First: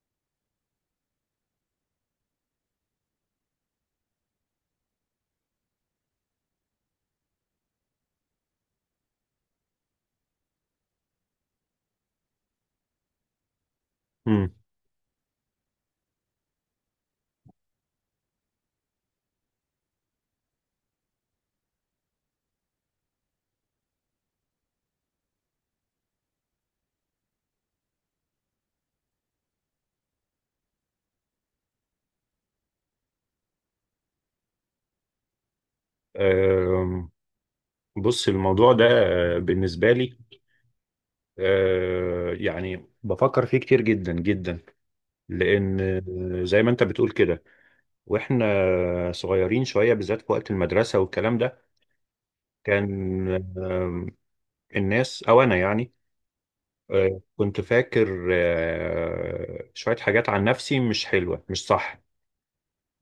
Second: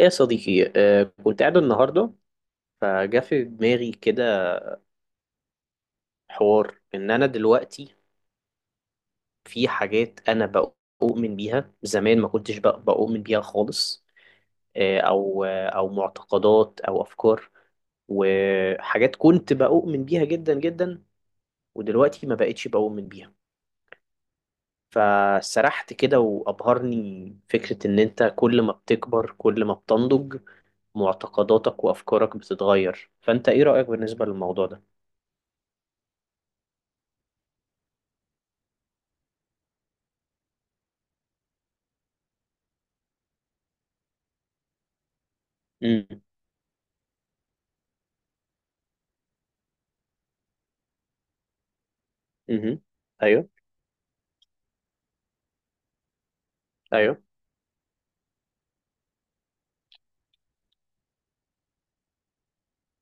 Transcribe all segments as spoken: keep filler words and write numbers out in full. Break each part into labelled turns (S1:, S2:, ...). S1: يا صديقي، آه، كنت قاعد النهاردة. فجا في دماغي كده حوار إن أنا دلوقتي في حاجات أنا بؤمن بيها زمان ما كنتش بق- بؤمن بيها خالص.
S2: مم.
S1: آه، أو آه، أو معتقدات أو أفكار وحاجات كنت بؤمن بيها جدا جدا، ودلوقتي ما بقتش بؤمن بيها. فسرحت كده وأبهرني فكرة إن أنت كل ما بتكبر كل ما بتنضج معتقداتك وأفكارك بتتغير. فأنت إيه رأيك بالنسبة للموضوع
S2: آم، بص الموضوع ده، آه، بالنسبة لي آه، يعني بفكر فيه كتير جدا جدا، لأن
S1: ده؟
S2: آه، زي ما أنت بتقول كده، وإحنا صغيرين شوية بالذات في وقت المدرسة والكلام ده،
S1: مهم.
S2: كان
S1: ايوه،
S2: آم، الناس أو أنا يعني آه،
S1: ايوه.
S2: كنت فاكر آه، شوية حاجات عن نفسي مش حلوة مش صح،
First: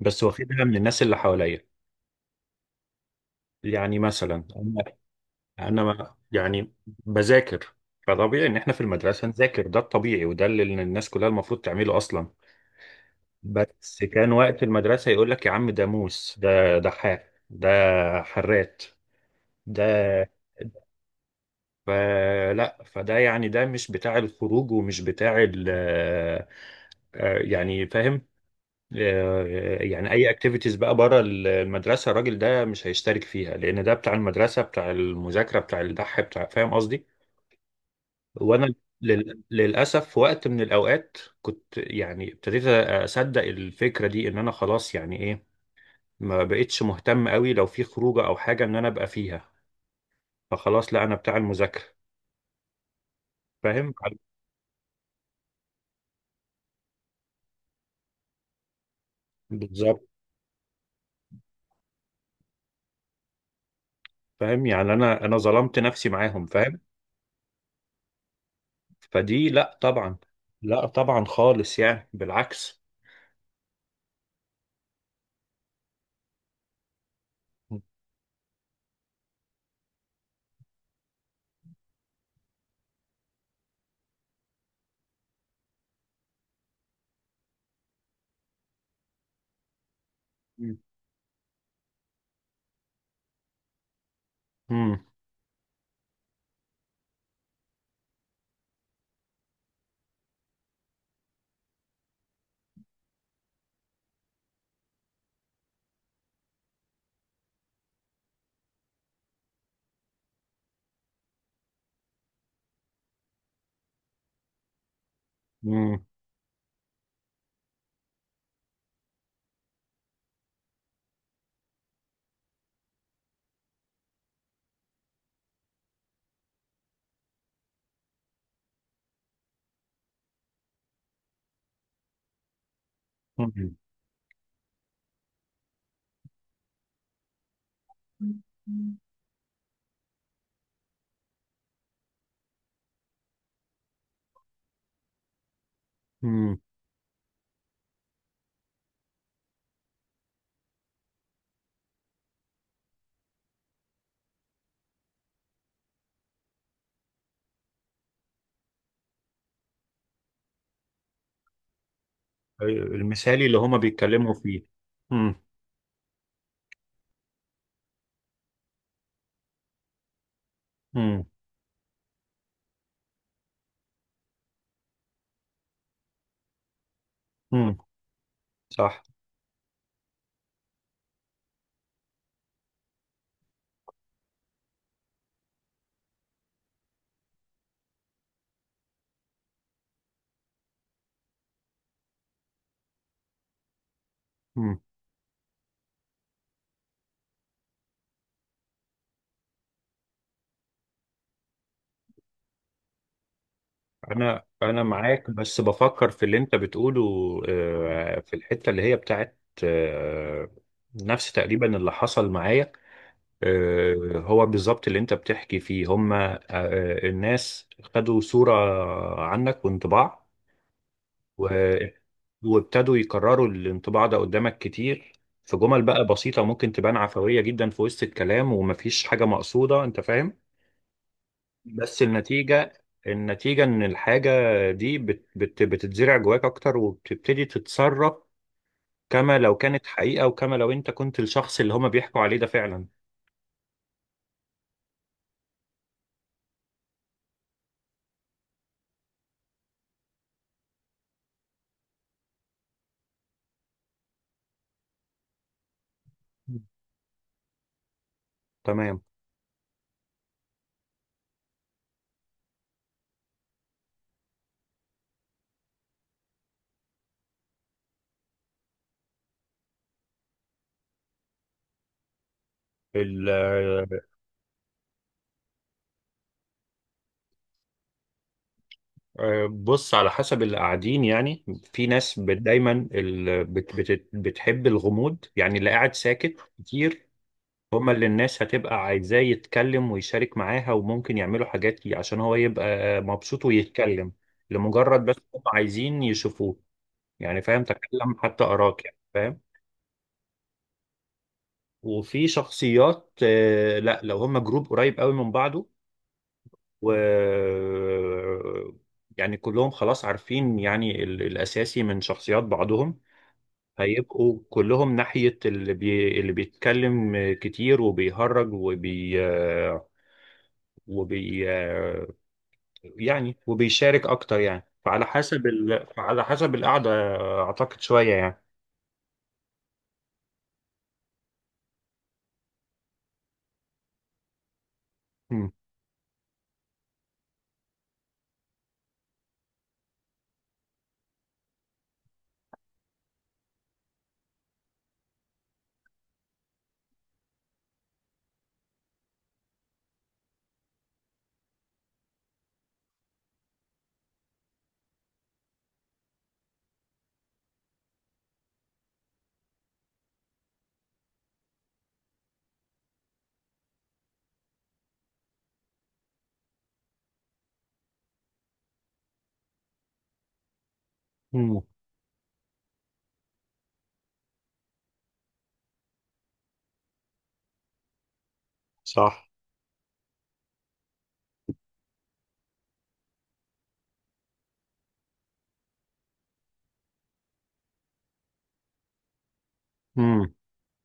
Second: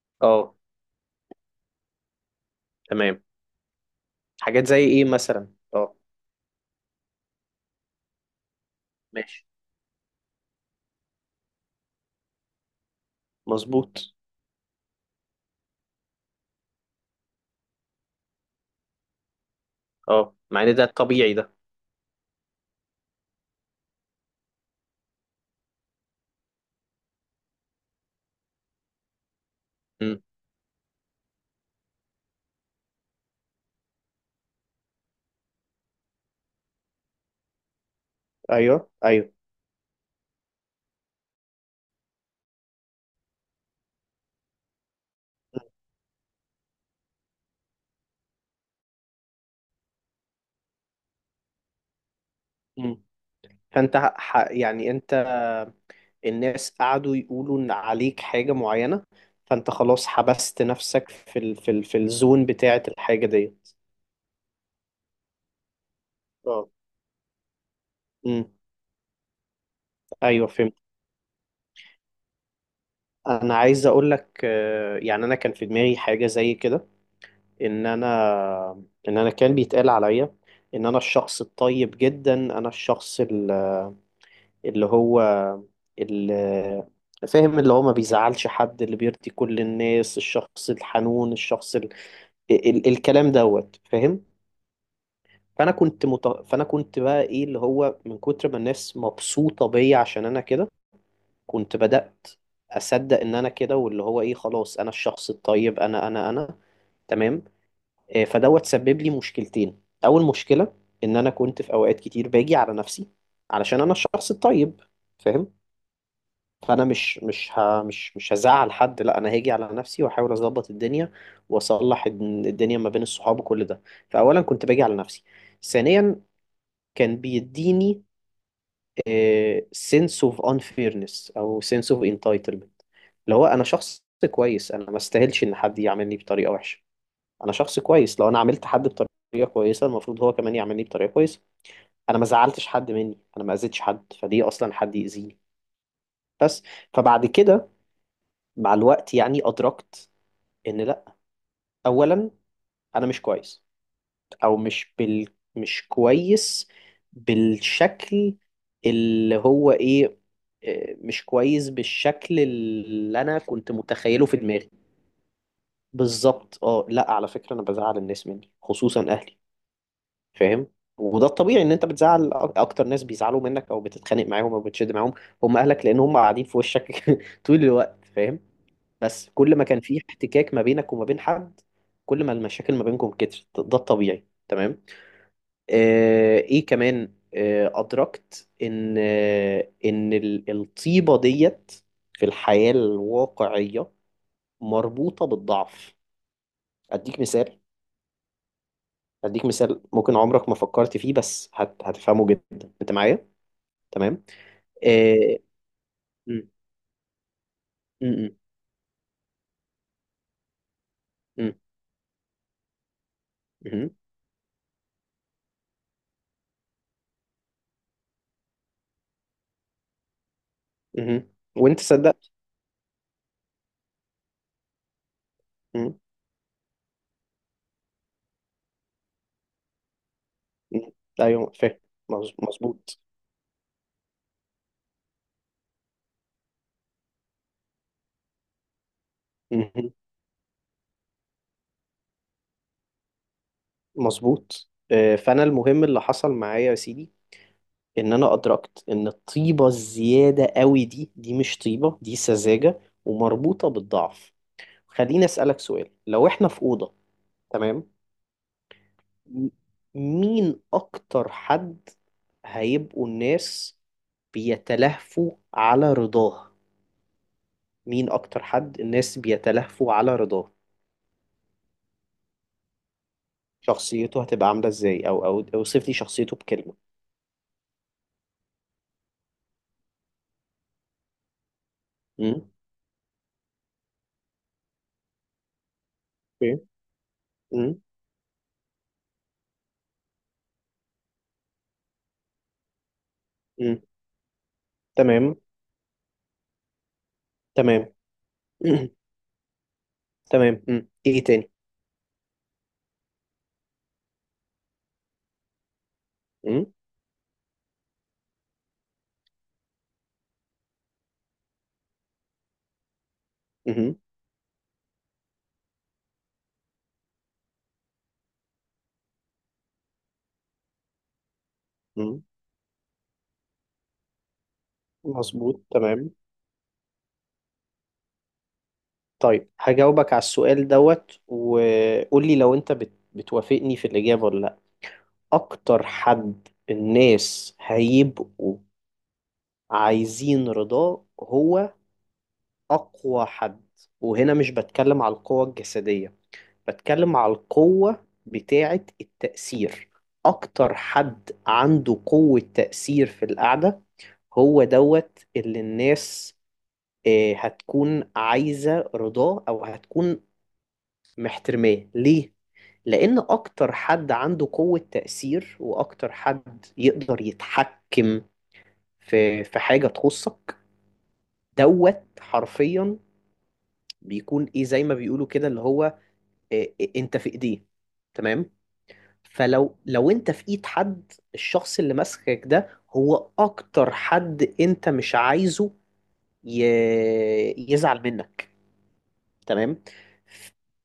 S2: بس
S1: اه،
S2: واخدها من الناس اللي حواليا.
S1: تمام.
S2: يعني مثلا
S1: حاجات زي ايه مثلا؟
S2: انا
S1: اه،
S2: ما- يعني بذاكر، فطبيعي ان احنا في المدرسه
S1: ماشي.
S2: نذاكر، ده الطبيعي وده اللي الناس كلها المفروض تعمله اصلا. بس
S1: مظبوط.
S2: كان وقت المدرسه يقول لك يا عم ده موس، ده دحاح، ده حرات ده.
S1: اه، مع ان ده الطبيعي ده.
S2: فلا فده يعني ده مش بتاع الخروج ومش بتاع ال آه، آه، يعني فاهم. آه، يعني
S1: مم.
S2: اي اكتيفيتيز بقى بره المدرسه الراجل ده مش هيشترك فيها، لان ده بتاع المدرسه، بتاع المذاكره، بتاع الدح، بتاع، فاهم قصدي. وانا
S1: ايوه، ايوه.
S2: لل... للاسف في وقت من الاوقات كنت يعني ابتديت اصدق الفكره دي، ان انا خلاص يعني ايه، ما بقتش مهتم قوي لو في خروجه او حاجه ان انا ابقى فيها. فخلاص لا، انا بتاع المذاكره.
S1: مم.
S2: فاهم.
S1: فانت ح... ح- يعني انت، الناس قعدوا يقولوا ان عليك حاجة معينة، فانت
S2: بالظبط.
S1: خلاص حبست نفسك في ال... في ال... في الزون بتاعة الحاجة ديت.
S2: فاهم، يعني انا انا ظلمت نفسي معاهم،
S1: اه،
S2: فاهم.
S1: امم،
S2: فدي لا طبعا.
S1: ايوه، فهمت.
S2: لا طبعا خالص، يعني بالعكس.
S1: انا عايز اقول لك، آه، يعني انا كان في دماغي حاجة زي كده، ان انا ان انا كان بيتقال عليا ان انا الشخص الطيب جدا، انا الشخص ال- اللي هو، اللي فاهم، اللي هو ما بيزعلش حد، اللي بيرضي كل الناس، الشخص
S2: مم.
S1: الحنون، الشخص ال... ال... الكلام دوت، فاهم.
S2: مم.
S1: فانا كنت مت... فانا كنت بقى ايه، اللي هو من كتر ما الناس مبسوطة بيا عشان انا كده، كنت بدأت اصدق ان انا كده، واللي هو ايه، خلاص انا الشخص الطيب، انا انا انا. تمام. آه، فدوت سبب لي مشكلتين. اول مشكله ان انا كنت في اوقات كتير باجي على نفسي علشان انا الشخص الطيب، فاهم.
S2: مم.
S1: فانا مش مش ه مش مش هزعل حد، لا انا هاجي على نفسي واحاول اظبط الدنيا واصلح الد- الدنيا ما بين الصحاب وكل ده. فاولا كنت باجي على نفسي. ثانيا كان بيديني آه، sense of unfairness او sense of entitlement. اللي هو انا
S2: مم.
S1: شخص كويس، انا ما استاهلش ان حد يعاملني بطريقه وحشه. انا شخص كويس، لو انا عملت حد بطريقه كويسه المفروض هو كمان يعملني بطريقه كويسه. انا ما زعلتش حد مني، انا ما اذيتش حد، فدي اصلا حد يأذيني.
S2: مم.
S1: بس، فبعد كده مع الوقت يعني ادركت ان لا. اولا، انا مش كويس، او مش بال مش كويس بالشكل اللي هو ايه، آه، مش كويس بالشكل اللي انا
S2: المثالي اللي
S1: كنت
S2: هما
S1: متخيله
S2: بيتكلموا
S1: في
S2: فيه.
S1: دماغي.
S2: مم.
S1: بالظبط. اه، لا على فكره انا بزعل الناس مني خصوصا اهلي، فاهم.
S2: مم.
S1: وده الطبيعي، ان انت بتزعل أك- اكتر ناس بيزعلوا منك او بتتخانق معاهم او بتشد معاهم هم اهلك، لان هم قاعدين في وشك طول
S2: مم.
S1: الوقت، فاهم.
S2: صح.
S1: بس كل ما كان في احتكاك ما بينك وما بين حد، كل ما المشاكل ما بينكم كترت ده الطبيعي. تمام. آه ايه كمان، آه ادركت ان آه ان ال- الطيبة ديت في الحياة الواقعية
S2: مم.
S1: مربوطة بالضعف. اديك مثال، اديك مثال ممكن عمرك ما فكرت فيه، بس هت... هتفهمه جدا انت معايا. تمام.
S2: انا انا معاك،
S1: آه،
S2: بس بفكر في اللي
S1: م-
S2: انت بتقوله. آه،
S1: م-
S2: في الحته اللي هي بتاعت آه، نفس
S1: م-
S2: تقريبا اللي حصل معايا.
S1: م-
S2: آه، هو بالظبط اللي انت بتحكي فيه، هما آه، الناس خدوا صوره عنك وانطباع،
S1: م- م- وانت
S2: و-
S1: صدقت.
S2: وابتدوا يكرروا الانطباع ده قدامك كتير، في جمل
S1: م-
S2: بقى بسيطه ممكن تبان عفويه جدا في وسط الكلام ومفيش حاجه مقصوده، انت فاهم.
S1: م. ايوه فاهم.
S2: بس
S1: مظ-
S2: النتيجة
S1: مظبوط.
S2: النتيجة إن الحاجة دي بت بت بتتزرع جواك أكتر، وبتبتدي تتصرف كما لو
S1: م-
S2: كانت
S1: م.
S2: حقيقة وكما لو أنت كنت الشخص اللي هما بيحكوا عليه ده فعلا.
S1: مظبوط. آه، فانا المهم اللي حصل معايا يا سيدي، ان انا ادركت ان الطيبه الزياده قوي دي، دي مش طيبه، دي سذاجه ومربوطه بالضعف. خليني اسالك سؤال. لو احنا في اوضه، تمام.
S2: تمام.
S1: م- مين اكتر حد هيبقوا الناس بيتلهفوا على رضاه؟ مين اكتر حد الناس بيتلهفوا على رضاه؟
S2: ال-
S1: شخصيته هتبقى عامله ازاي، او او اوصف لي شخصيته بكلمه.
S2: آه، بص، على حسب اللي قاعدين يعني. في ناس بت-
S1: امم،
S2: دايما ال- بت- بت- بتحب الغموض، يعني اللي قاعد ساكت
S1: اوكي.
S2: كتير،
S1: امم،
S2: هما اللي الناس هتبقى عايزاه يتكلم ويشارك معاها، وممكن يعملوا حاجات ي- عشان هو يبقى مبسوط
S1: امم.
S2: ويتكلم، لمجرد بس
S1: تمام،
S2: هم عايزين يشوفوه. يعني فاهم،
S1: تمام.
S2: تكلم حتى أراك،
S1: مم.
S2: يعني فاهم.
S1: تمام. امم، ايه تاني؟
S2: وفي شخصيات آه، لا، لو هما جروب قريب قوي من بعضه
S1: امم،
S2: و يعني كلهم خلاص عارفين يعني ال- الأساسي من شخصيات بعضهم،
S1: امم،
S2: هيبقوا كلهم ناحية اللي بي... اللي بيتكلم كتير وبيهرج وبي وبي
S1: امم.
S2: يعني وبيشارك اكتر يعني فعلى حسب
S1: مظبوط،
S2: ال...
S1: تمام.
S2: فعلى حسب القعده. اعتقد شويه يعني.
S1: طيب هجاوبك على السؤال دوت وقول لي لو انت بت... بتوافقني في الاجابه ولا لا.
S2: امم.
S1: اكتر حد الناس هيبقوا عايزين رضاه هو اقوى حد. وهنا مش بتكلم على القوة الجسدية، بتكلم على القوة بتاعة التأثير. أكتر حد عنده قوة تأثير في القعدة هو دوت اللي الناس آه، هتكون عايزة رضاه أو هتكون محترماه. ليه؟ لأن أكتر حد عنده قوة تأثير وأكتر حد يقدر يتحكم في في حاجة تخصك،
S2: امم.
S1: دوت حرفيا. بيكون إيه زي ما بيقولوا كده، اللي هو آه، أنت في إيديه، تمام.
S2: صح.
S1: فلو لو انت في ايد حد، الشخص اللي ماسكك ده هو اكتر حد انت مش عايزه ي... يزعل منك، تمام.
S2: امم.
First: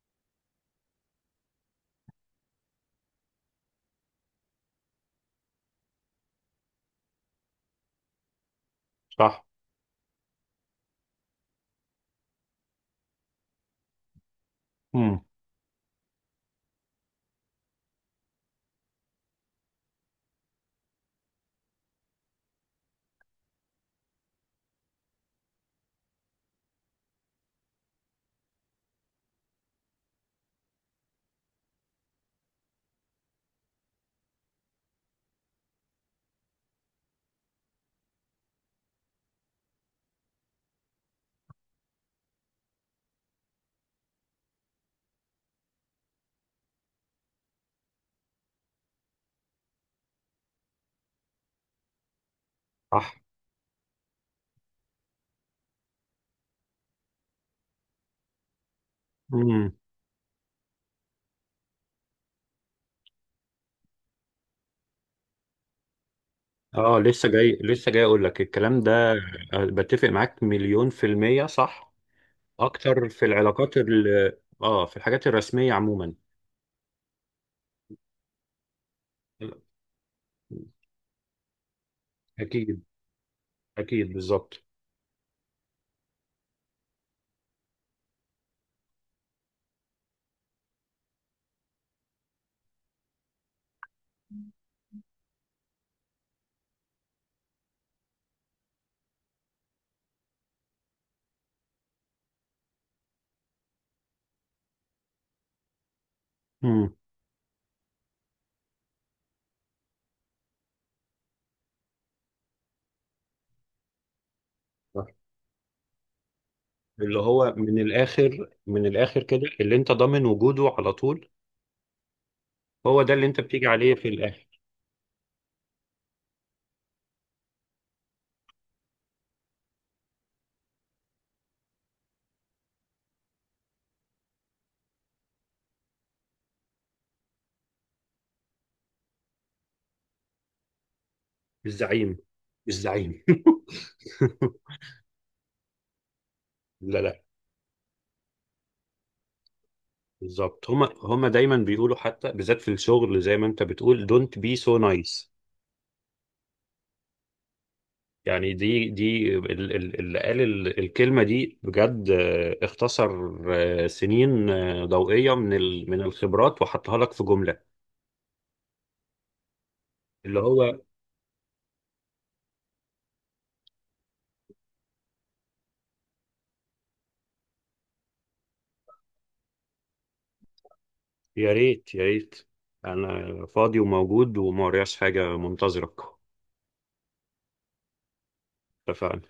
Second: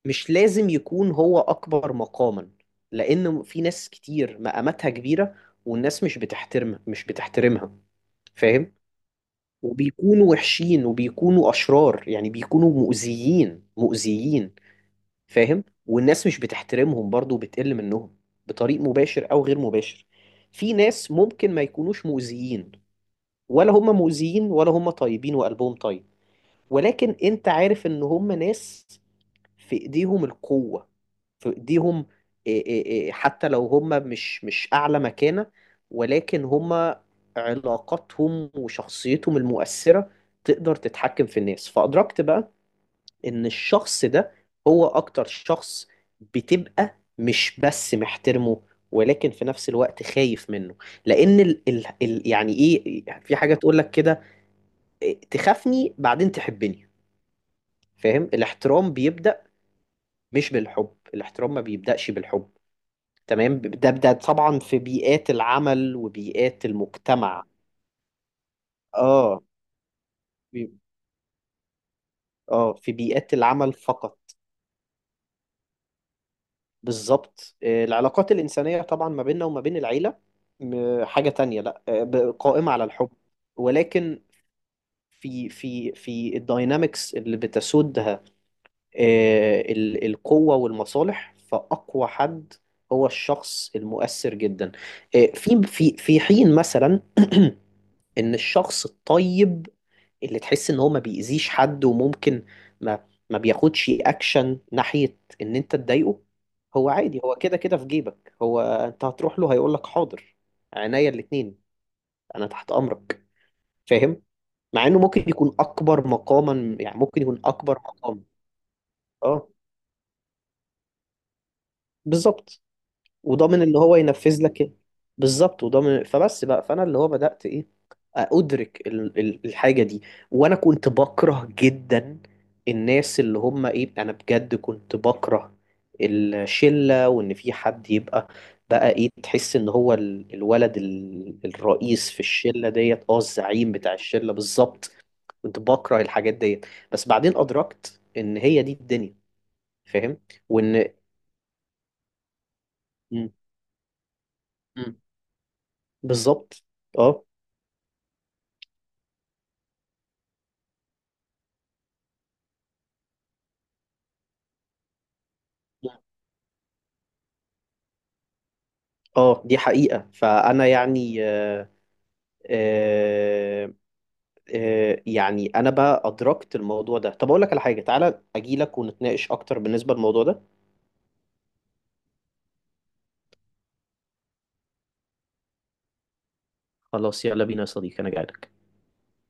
S1: مش لازم يكون هو اكبر مقاما، لان في ناس كتير مقاماتها كبيرة والناس مش بتحترمها، مش بتحترمها، فاهم.
S2: صح.
S1: وبيكونوا وحشين وبيكونوا اشرار، يعني بيكونوا مؤذيين مؤذيين،
S2: امم.
S1: فاهم. والناس مش بتحترمهم برضو وبتقل منهم بطريق مباشر او غير مباشر. في ناس ممكن ما يكونوش مؤذيين، ولا هم مؤذيين ولا هم طيبين وقلبهم طيب، ولكن انت عارف ان هم ناس في ايديهم القوة، في ايديهم إيه إيه إيه، حتى لو هم مش مش اعلى مكانة، ولكن هم علاقاتهم وشخصيتهم المؤثرة تقدر تتحكم في الناس. فأدركت بقى ان الشخص ده هو اكتر شخص بتبقى مش بس محترمه، ولكن في نفس الوقت خايف منه. لان ال ال ال يعني ايه،
S2: صح.
S1: في حاجة تقول لك كده، إيه، تخافني بعدين تحبني، فاهم. الاحترام بيبدأ
S2: امم.
S1: مش بالحب، الاحترام ما بيبدأش بالحب. تمام. ده ده طبعا في بيئات العمل وبيئات
S2: اه لسه
S1: المجتمع.
S2: جاي لسه جاي اقول لك الكلام ده.
S1: اه،
S2: آه، بتفق معاك
S1: بي-
S2: مليون في المية، صح.
S1: اه في
S2: اكتر في
S1: بيئات العمل
S2: العلاقات ال...
S1: فقط.
S2: اه في الحاجات الرسمية عموما.
S1: بالظبط. آه، العلاقات الإنسانية طبعا ما بيننا وما بين العيلة، م- حاجة تانية. لا آه، ب- قائمة
S2: اكيد.
S1: على الحب،
S2: اكيد
S1: ولكن
S2: بالظبط.
S1: في في في الداينامكس اللي بتسودها آه، ال- القوة والمصالح، فأقوى حد هو الشخص المؤثر جدا. آه، في في في حين مثلا إن الشخص الطيب اللي تحس ان هو ما بيأذيش حد وممكن ما ما بياخدش اكشن ناحية ان انت تضايقه، هو
S2: امم.
S1: عادي، هو كده كده في جيبك، هو انت هتروح له هيقول لك حاضر، عينيا الاتنين، انا تحت امرك، فاهم. مع انه ممكن يكون اكبر مقاما، يعني
S2: اللي
S1: ممكن يكون
S2: هو
S1: اكبر
S2: من
S1: مقام.
S2: الاخر، من الاخر كده،
S1: اه،
S2: اللي انت ضامن وجوده على طول،
S1: بالظبط
S2: هو ده اللي انت
S1: وضامن
S2: بتيجي
S1: اللي
S2: عليه
S1: هو
S2: في
S1: ينفذ
S2: الاخر.
S1: لك إيه. بالظبط وضامن. فبس بقى، فانا اللي هو بدات ايه، ادرك ال- ال- الحاجه دي. وانا كنت بكره جدا الناس اللي هم ايه، انا بجد كنت بكره الشله وان في حد يبقى بقى ايه، تحس ان هو ال- الولد ال-
S2: مش
S1: الرئيس
S2: زعيم.
S1: في الشله
S2: مش
S1: ديت، اه
S2: زعيم.
S1: الزعيم بتاع الشله، بالظبط. كنت بكره الحاجات ديت.
S2: لا
S1: بس
S2: لا.
S1: بعدين ادركت ان هي دي الدنيا، فاهم.
S2: بالظبط، هما
S1: وان
S2: هما دايما بيقولوا حتى بالذات في الشغل،
S1: م-
S2: زي ما انت بتقول don't be so
S1: م-
S2: nice.
S1: بالظبط. اه،
S2: يعني دي دي ال- ال- اللي قال ال- الكلمة دي بجد، آه، اختصر آه، سنين آه، ضوئية من ال- من الخبرات وحطها لك في جملة.
S1: اه دي حقيقة.
S2: اللي
S1: فأنا
S2: هو
S1: يعني، آه، آه، آه، يعني أنا بقى أدركت الموضوع ده. طب أقول لك على حاجة، تعالى أجي لك ونتناقش أكتر بالنسبة للموضوع ده.
S2: يا ريت يا ريت، انا فاضي وموجود وما ورياش حاجة منتظرك.
S1: خلاص، يلا بينا يا صديقي، أنا جاي لك.
S2: اتفقنا.